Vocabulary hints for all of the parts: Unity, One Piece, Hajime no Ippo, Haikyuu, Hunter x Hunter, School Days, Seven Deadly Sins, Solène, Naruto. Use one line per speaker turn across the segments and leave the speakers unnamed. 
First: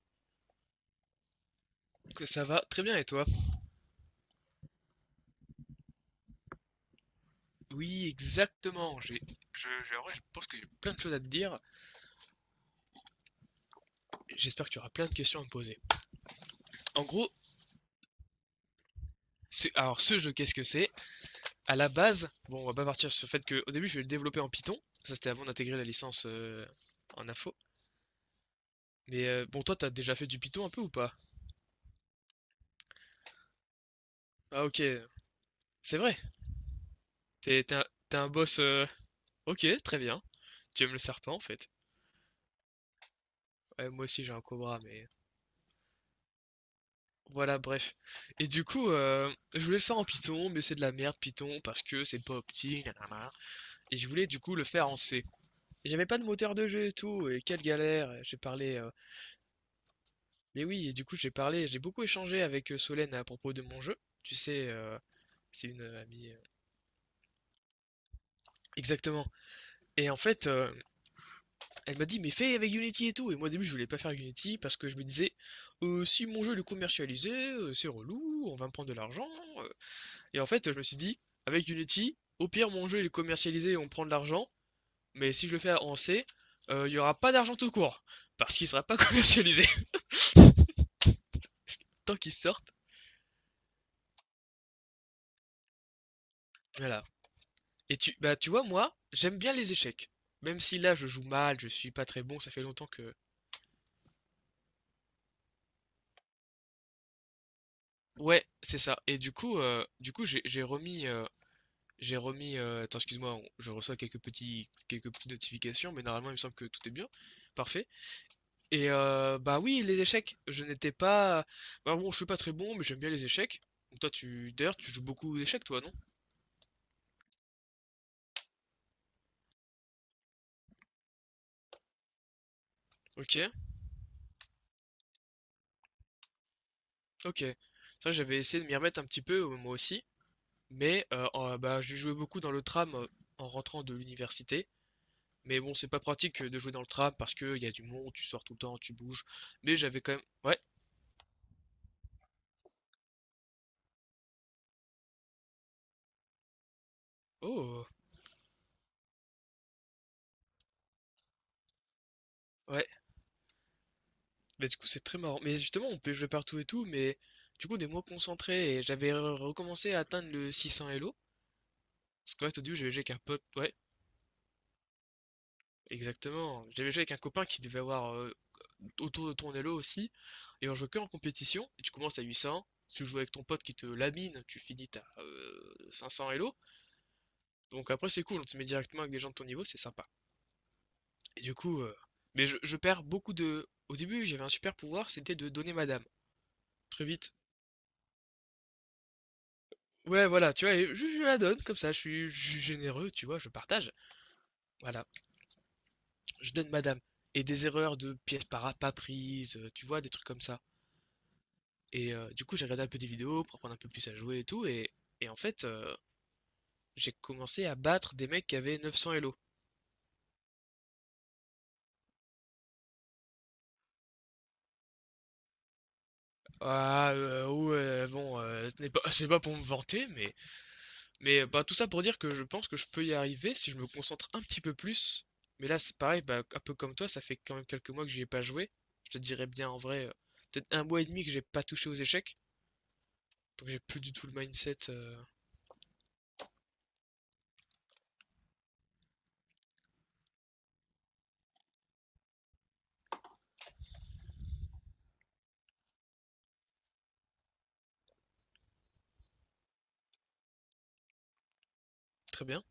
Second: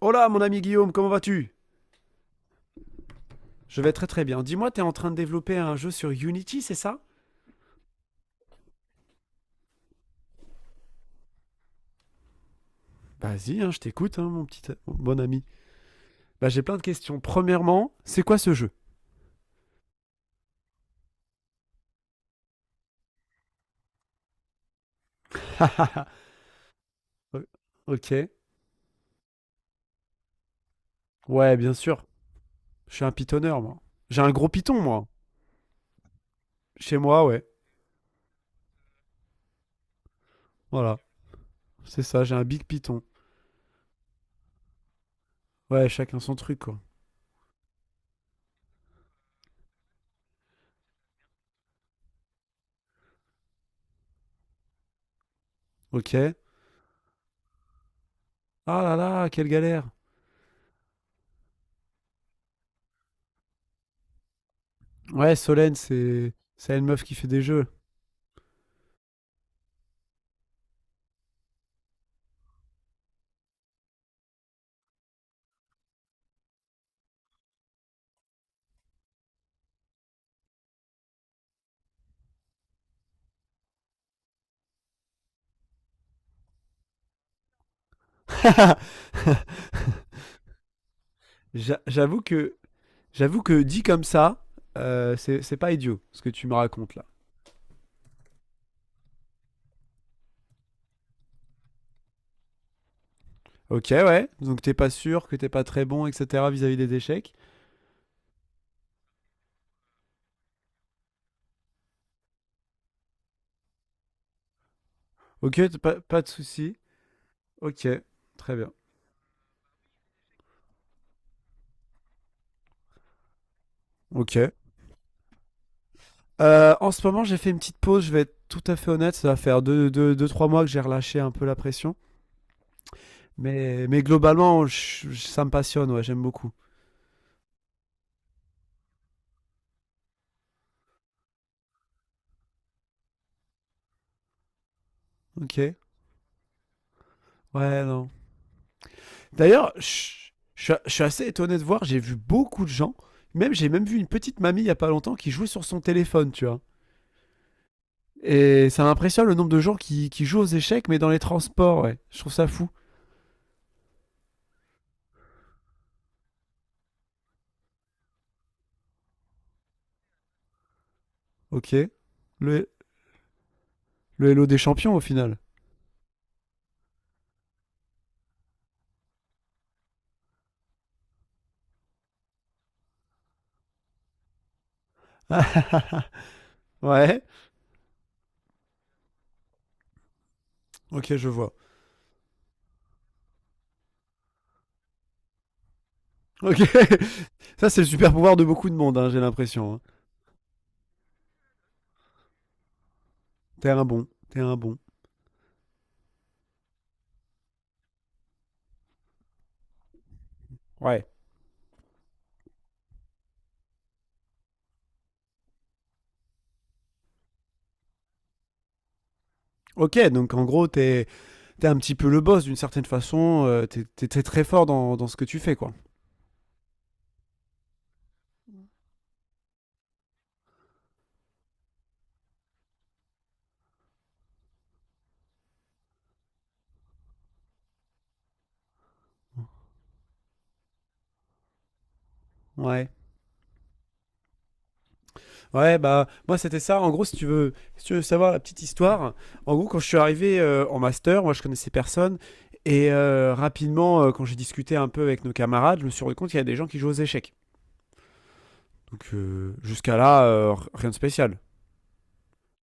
Hola mon ami Guillaume, comment vas-tu?
Que ça va très bien et toi?
Je vais très très bien. Dis-moi, t'es en train de développer un jeu sur Unity, c'est ça?
Oui, exactement. En vrai, je pense que j'ai plein de choses à te dire.
Vas-y, hein, je t'écoute, hein, mon petit
J'espère que tu auras
mon
plein de
bon
questions
ami.
à me poser.
Bah j'ai plein de
En
questions.
gros,
Premièrement, c'est quoi ce jeu?
alors ce jeu, qu'est-ce que c'est? À la base, bon, on va pas partir sur le fait que au début, je vais le développer en Python. Ça, c'était avant d'intégrer la licence en
O-
info.
Ok.
Mais bon, toi, t'as déjà fait du Python un peu ou pas?
Ouais, bien sûr. Je suis un pitonneur, moi. J'ai un gros
Ah,
piton,
ok,
moi.
c'est vrai.
Chez moi, ouais.
T'es, t'es un, t'es un boss. Ok, très bien. Tu aimes le
Voilà.
serpent en fait.
C'est ça, j'ai un big piton.
Ouais, moi aussi, j'ai un cobra, mais.
Ouais, chacun son truc, quoi.
Voilà, bref. Et du coup, je voulais le faire en Python, mais c'est de la merde Python parce que c'est pas opti, nanana. Et je voulais du coup le faire en C. Et j'avais
Ok.
pas de
Ah
moteur de jeu et tout, et quelle galère.
là là, quelle galère.
Mais oui, et du coup j'ai beaucoup échangé avec Solène à propos de mon jeu. Tu sais,
Ouais,
c'est
Solène,
une amie.
c'est... C'est une meuf qui fait des jeux.
Exactement. Et en fait, elle m'a dit, mais fais avec Unity et tout. Et moi au début je voulais pas faire Unity parce que je me disais, si mon jeu il est commercialisé, c'est relou, on va me prendre de l'argent. euh, Et en fait, je me suis dit, avec Unity, au pire, mon jeu il est commercialisé et on prend de l'argent, mais si je le fais en C, il n'y aura pas d'argent tout court, parce qu'il ne sera pas commercialisé tant
J'avoue
qu'il
que
sorte.
j'avoue que dit comme ça, c'est pas idiot ce que tu me racontes
Voilà.
là.
Et bah, tu vois, moi, j'aime bien les échecs. Même si là, je joue mal, je suis pas très bon, ça fait longtemps que.
Ok, ouais. Donc t'es pas sûr que t'es pas très bon, etc. vis-à-vis des échecs.
Ouais, c'est ça. Et du coup, j'ai remis. Attends, excuse-moi, je reçois quelques petites
Ok,
notifications,
pas,
mais
pas de
normalement, il me semble que
souci.
tout est bien, parfait.
Ok, très bien.
Et bah oui, les échecs. Je n'étais pas. Bah bon, je suis pas très bon, mais j'aime bien les échecs. Donc toi,
Ok.
tu d'ailleurs, tu joues beaucoup aux échecs, toi, non?
En ce moment, j'ai fait une petite pause. Je vais être tout à fait honnête. Ça va faire deux, trois mois que j'ai relâché un peu la pression.
Ok,
Mais globalement, ça me passionne. Ouais, j'aime beaucoup.
ok. Ça, j'avais essayé de m'y remettre un petit peu, moi aussi. Mais bah, je jouais beaucoup dans le tram en rentrant de l'université.
Ok.
Mais bon, c'est pas pratique de jouer dans le tram parce que y a du
Ouais, non.
monde, tu sors tout le temps, tu bouges.
D'ailleurs,
Mais j'avais quand même. Ouais.
je suis assez étonné de voir. J'ai vu beaucoup de gens. Même, j'ai même vu une petite mamie il y a pas longtemps qui jouait sur son téléphone, tu vois.
Oh.
Et ça m'impressionne le nombre de gens qui jouent aux échecs, mais dans les transports, ouais. Je trouve ça fou.
Ouais. Mais du coup, c'est très marrant. Mais justement, on peut jouer partout et tout, mais du coup, on est moins concentré. Et j'avais recommencé à atteindre le 600 Elo.
Ok.
Parce que Squat
Le,
audio, j'avais joué avec un pote, ouais,
le Hello des champions, au final.
exactement. J'avais joué avec un copain qui devait avoir autour de ton elo aussi, et on jouait que en compétition, et tu commences à 800, tu joues avec ton pote qui te lamine, tu finis à 500 elo,
ouais.
donc après c'est cool, on te met directement avec des gens de ton niveau, c'est sympa.
Ok, je
Et
vois.
du coup, mais je perds beaucoup de... Au début, j'avais un super pouvoir, c'était de donner ma dame,
Ok.
très vite.
Ça, c'est le super pouvoir de beaucoup de monde, hein, j'ai l'impression. Hein.
Ouais, voilà, tu vois, et je la donne comme ça, je suis généreux, tu vois, je
T'es un
partage.
bon. T'es un bon.
Voilà, je donne ma dame. Et des erreurs de pièces pas prises, tu vois, des trucs comme ça.
Ouais.
Et du coup, j'ai regardé un peu des vidéos pour apprendre un peu plus à jouer et tout. Et en fait, j'ai commencé à battre des mecs qui avaient 900 Elo.
Ok, donc en gros, t'es un petit peu le boss d'une certaine façon. T'es t'es très fort dans, dans ce que tu fais, quoi.
Ah, ouais, bon, ce n'est pas, c'est pas pour me vanter, mais bah, tout ça pour dire que je pense que je peux y arriver si je me concentre un petit peu plus. Mais là, c'est pareil, bah, un peu comme toi, ça fait quand même quelques mois que j'y ai pas joué. Je te dirais bien en vrai, peut-être un mois et demi que j'ai pas touché aux échecs.
Ouais.
Donc j'ai plus du tout le mindset.
Ouais, bah, moi, c'était ça. En gros, si tu veux, si tu veux savoir la petite histoire, en gros, quand je suis arrivé en master, moi, je connaissais personne. Et rapidement, quand j'ai discuté un peu avec nos camarades, je me suis rendu compte qu'il y a des gens qui jouent aux échecs. Donc, jusqu'à là, rien de spécial.
Très bien.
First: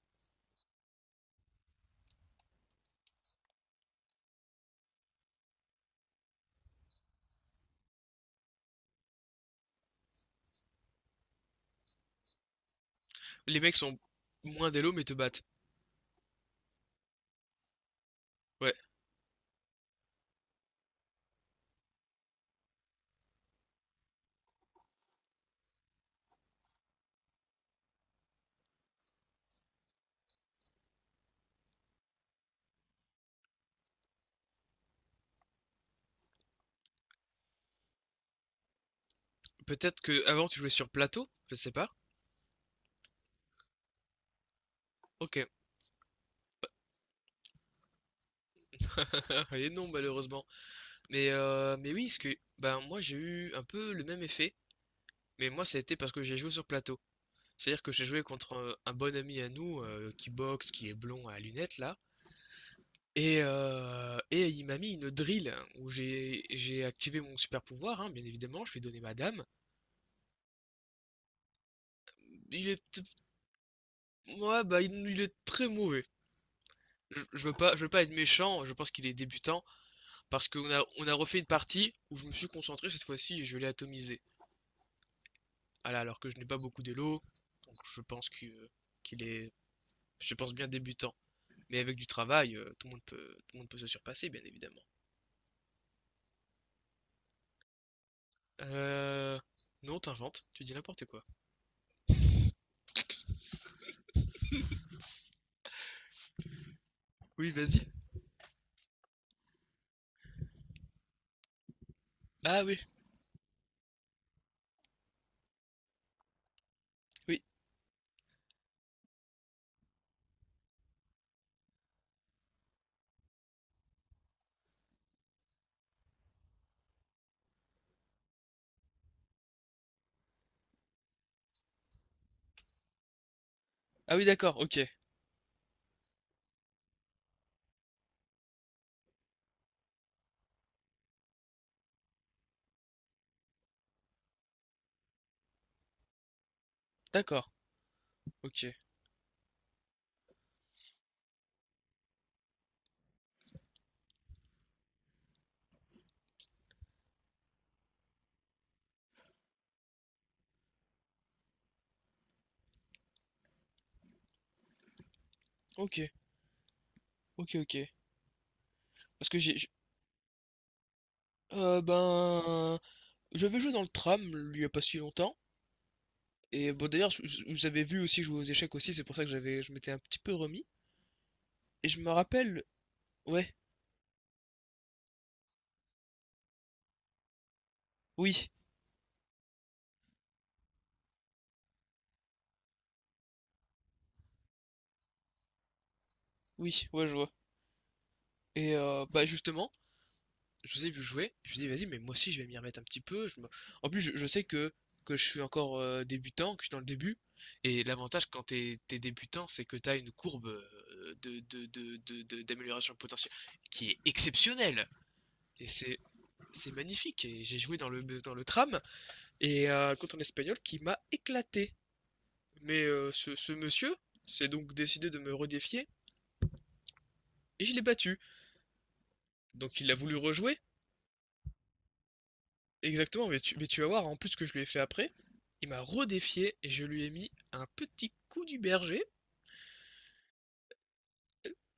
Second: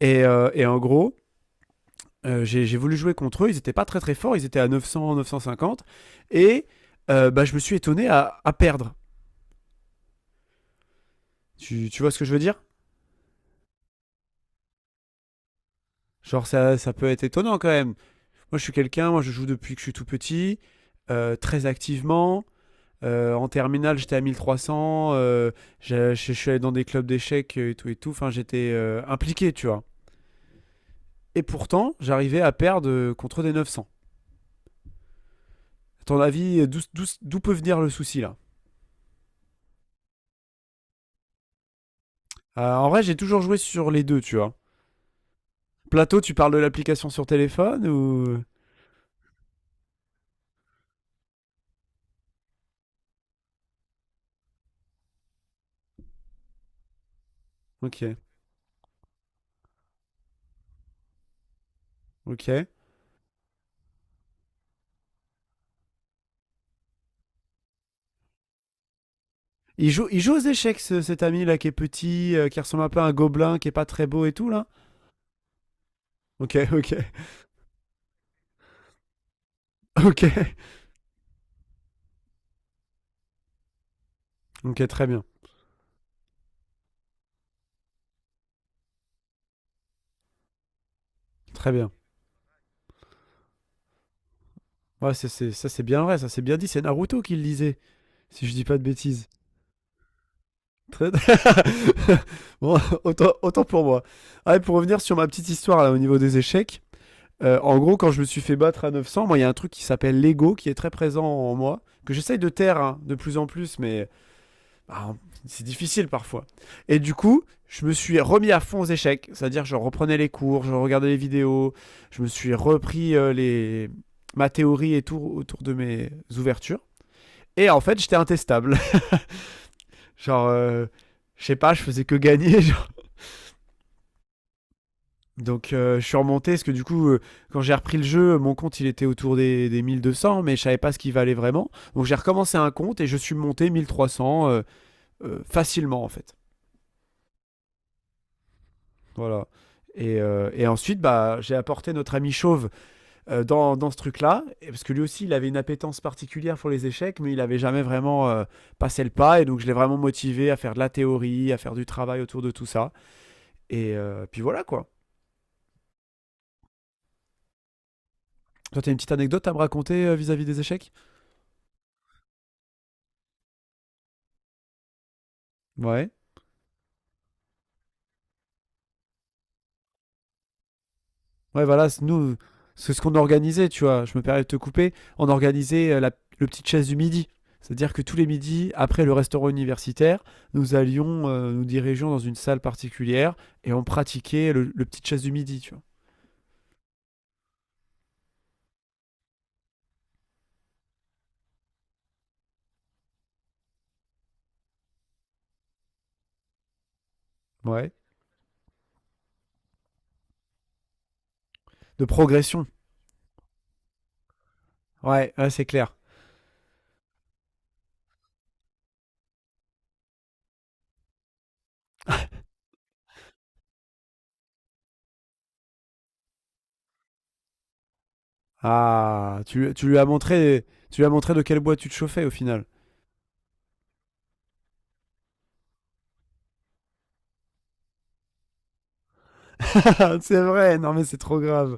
Et en gros, j'ai voulu jouer contre eux. Ils étaient pas très très forts. Ils étaient à 900, 950. Et bah, je me suis étonné à perdre. Tu vois ce que je veux dire?
Les mecs sont moins d'élo mais te battent.
Genre, ça peut être étonnant quand même. Moi, je suis
Ouais,
quelqu'un, moi, je joue depuis que je suis tout petit, très activement. En terminale, j'étais à 1300. Je, je suis allé dans des clubs d'échecs et tout et tout. Enfin, j'étais impliqué, tu vois. Et pourtant, j'arrivais à perdre contre des 900. À ton avis, d'où peut venir le souci là?
peut-être que avant tu jouais sur plateau, je sais pas.
En vrai, j'ai toujours joué sur les deux, tu vois.
Ok.
Plateau, tu parles de l'application sur téléphone ou?
Et non, malheureusement. Mais oui, parce que ben, moi j'ai eu un peu le même effet, mais moi ça a été parce que j'ai joué sur plateau. C'est-à-dire que j'ai
Ok,
joué contre un bon ami à nous qui boxe, qui est blond à lunettes là,
ok.
et il m'a mis une drill hein, où j'ai activé mon super pouvoir, hein, bien évidemment, je lui ai donné ma dame.
Il joue aux échecs, cet ami là qui est petit, qui
Il
ressemble
est,
un peu
t-
à un gobelin, qui est pas très beau et tout
ouais,
là.
bah, il est très mauvais.
Ok, ok,
Je veux pas être méchant, je pense qu'il est débutant,
ok.
parce qu'on a refait une partie où je me suis concentré cette fois-ci et je l'ai atomisé.
Ok, très bien,
Voilà, alors que je n'ai pas beaucoup d'élo, donc je pense qu'il est, je pense bien débutant.
très
Mais
bien.
avec du travail, tout le monde peut se surpasser, bien évidemment.
Ouais, ça c'est bien vrai, ça c'est bien dit, c'est Naruto qui le disait, si je dis pas de bêtises.
Euh... Non, t'inventes, tu dis n'importe
Très-
quoi.
bon, autant, autant pour moi. Ah, et pour revenir sur ma petite histoire là, au niveau des échecs,
Oui,
en
vas-y.
gros, quand je me suis fait battre à 900, moi il y a un truc qui s'appelle l'ego qui est très présent en moi, que j'essaye de
Ah
taire
oui,
hein, de plus en plus, mais bah, c'est difficile parfois. Et du coup,
oui.
je me suis remis à fond aux échecs, c'est-à-dire je reprenais les cours, je regardais les vidéos, je me suis repris les... ma théorie et tout autour de mes ouvertures. Et en fait, j'étais intestable. Genre, je sais pas, je faisais que gagner. Genre.
Ah oui, d'accord, ok.
Donc, je suis remonté parce que du coup, quand j'ai repris le jeu, mon compte il était autour des 1200, mais je savais pas ce qu'il valait vraiment. Donc, j'ai recommencé un compte et je suis monté 1300 facilement en fait.
D'accord, ok.
Voilà. Et ensuite, bah, j'ai apporté notre ami Chauve dans, dans ce truc-là, et- parce que lui aussi, il avait une appétence particulière pour les échecs, mais il n'avait jamais vraiment passé le pas, et donc je l'ai vraiment motivé à faire de la théorie, à faire du travail autour de tout ça. Et puis voilà, quoi.
Ok, ok, ok.
Toi, t'as une petite
Parce que
anecdote à
j'ai...
me
j'-.
raconter vis-à-vis des échecs?
Ben... J'avais joué dans le tram, il y a pas si longtemps.
Ouais.
Et bon, d'ailleurs, vous avez vu aussi jouer aux échecs aussi, c'est pour ça que je m'étais un petit peu remis.
Ouais, voilà,
Et je me
nous,
rappelle...
c'est ce qu'on
Ouais,
organisait, tu vois. Je me permets de te couper. On organisait la, le petite chasse du midi. C'est-à-dire que tous les
oui,
midis, après le restaurant universitaire, nous allions, nous dirigeons dans une salle particulière et on pratiquait le petite chasse du midi, tu
oui, ouais, je vois. Et bah justement, je vous ai vu jouer, je me suis vas-y, mais moi aussi je vais m'y remettre un petit peu. En plus, je sais que je suis encore débutant, que je suis dans le début.
vois.
Et
Ouais.
l'avantage quand t'es débutant, c'est que t'as une courbe
De progression.
d'amélioration potentielle qui est exceptionnelle.
Ouais, ouais, c'est
Et
clair.
c'est magnifique. Et j'ai joué dans le tram et contre un espagnol qui m'a éclaté. Mais ce monsieur s'est donc décidé de me redéfier et je l'ai battu.
Ah,
Donc
tu
il a
lui as
voulu rejouer.
montré, tu lui as montré de quel bois tu te chauffais au final.
Exactement, mais tu vas voir, en plus que je lui ai fait après, il m'a redéfié et je lui ai mis un petit coup du berger.
C'est vrai, non mais c'est trop grave.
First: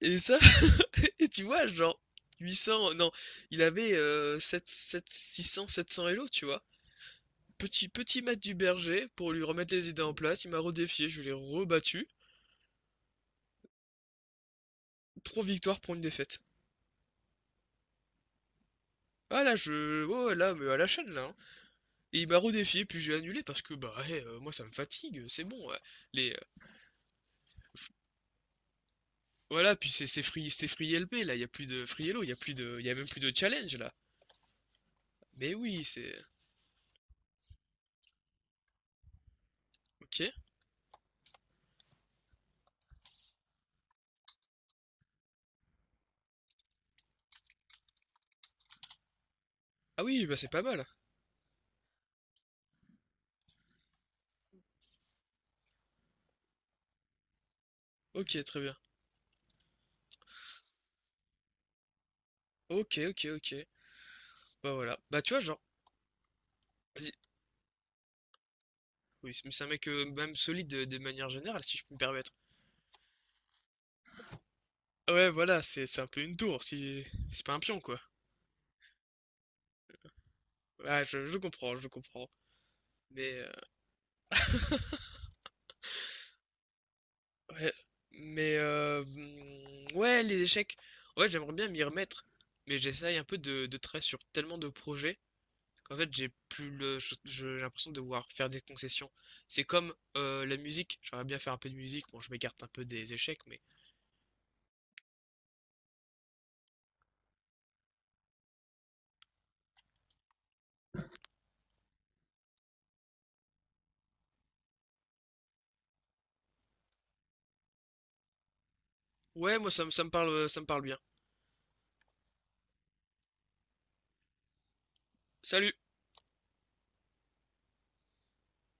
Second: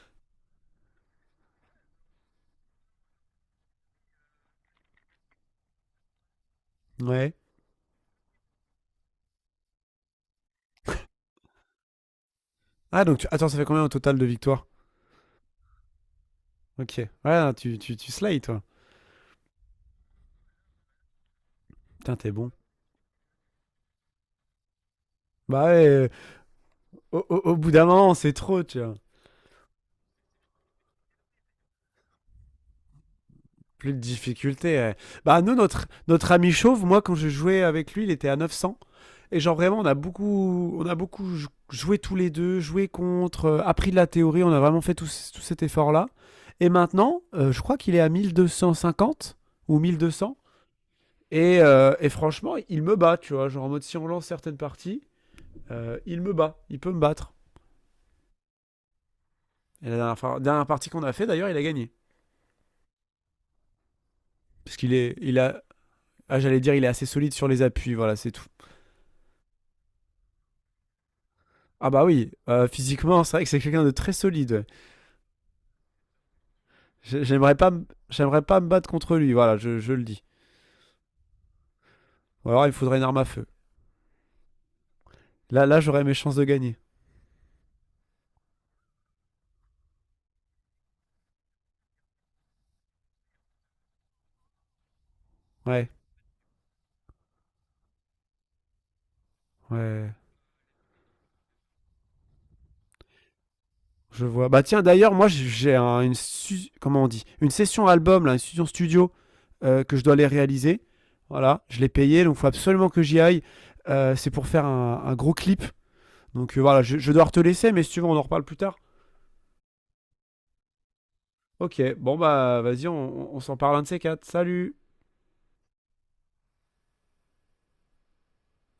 Et ça, et tu vois, genre 800, non, il avait 7, 7, 600, 700 Elo, tu vois.
Ouais.
Petit, petit mat du berger pour lui remettre les idées en place. Il m'a redéfié, je l'ai rebattu.
Ah donc attends, ça fait combien au total de victoires?
Trois victoires pour une défaite.
Ok. Ouais, tu slides, toi.
Ah là, je. Oh là, mais à la chaîne là, hein.
Putain,
Et il
t'es
m'a
bon.
redéfié, puis j'ai annulé parce que bah, ouais, moi ça me fatigue, c'est
Bah
bon. Ouais.
ouais.
Les, euh,
Au bout d'un moment, c'est trop, tu vois.
Voilà, puis c'est free, c'est free, LB là, il y a plus de free hello, il y a même plus de challenge
Plus
là.
de difficulté. Bah, nous,
Mais oui,
notre,
c'est
notre ami chauve, moi, quand je jouais avec lui, il était à 900. Et genre, vraiment, on a
ok.
beaucoup, joué tous les deux, joué contre, appris de la théorie, on a vraiment fait tout, tout cet effort-là. Et maintenant, je crois qu'il est à 1250 ou
Ah oui,
1200.
bah c'est pas mal.
Et franchement, il me bat, tu vois. Genre, en mode, si on lance certaines parties, il me bat, il peut me battre.
Ok, très bien.
Et la dernière partie qu'on a fait, d'ailleurs, il a gagné.
Ok, ok, ok. Bah
Parce qu'
voilà. Bah tu
il
vois, genre,
a, ah, j'allais dire, il est assez
vas-y.
solide sur les appuis, voilà, c'est tout.
Oui, mais c'est un mec même solide de manière générale, si je
Ah
peux me
bah oui,
permettre.
physiquement, c'est vrai que c'est quelqu'un de très solide. Ouais.
Ah ouais, voilà, c'est un peu une tour, si c'est
J'aimerais
pas un
pas,
pion quoi.
j'aimerais pas me battre contre lui, voilà, je le dis.
Ouais, je comprends, je comprends.
Ou alors, il me faudrait une arme à
Mais
feu.
euh,
Là, là, j'aurais mes chances de gagner.
ouais, ouais, les échecs. Ouais, j'aimerais bien m'y remettre, mais j'essaye un peu de travailler sur tellement de projets.
Ouais,
Qu'en fait j'ai plus le je- j'ai l'impression de devoir faire des concessions. C'est comme
ouais,
la musique, j'aimerais bien faire un peu de musique, bon je m'écarte un peu des échecs, mais
je vois. Bah tiens, d'ailleurs, moi, une, comment on dit, une session album, là, une session studio que je dois aller réaliser. Voilà, je l'ai payé, donc faut absolument que j'y aille. C'est pour faire un gros clip. Donc voilà, je dois te laisser, mais si tu veux, on en reparle plus tard.
ouais, moi ça me parle bien.
Ok, bon bah vas-y, on s'en parle un de ces quatre. Salut!
Salut.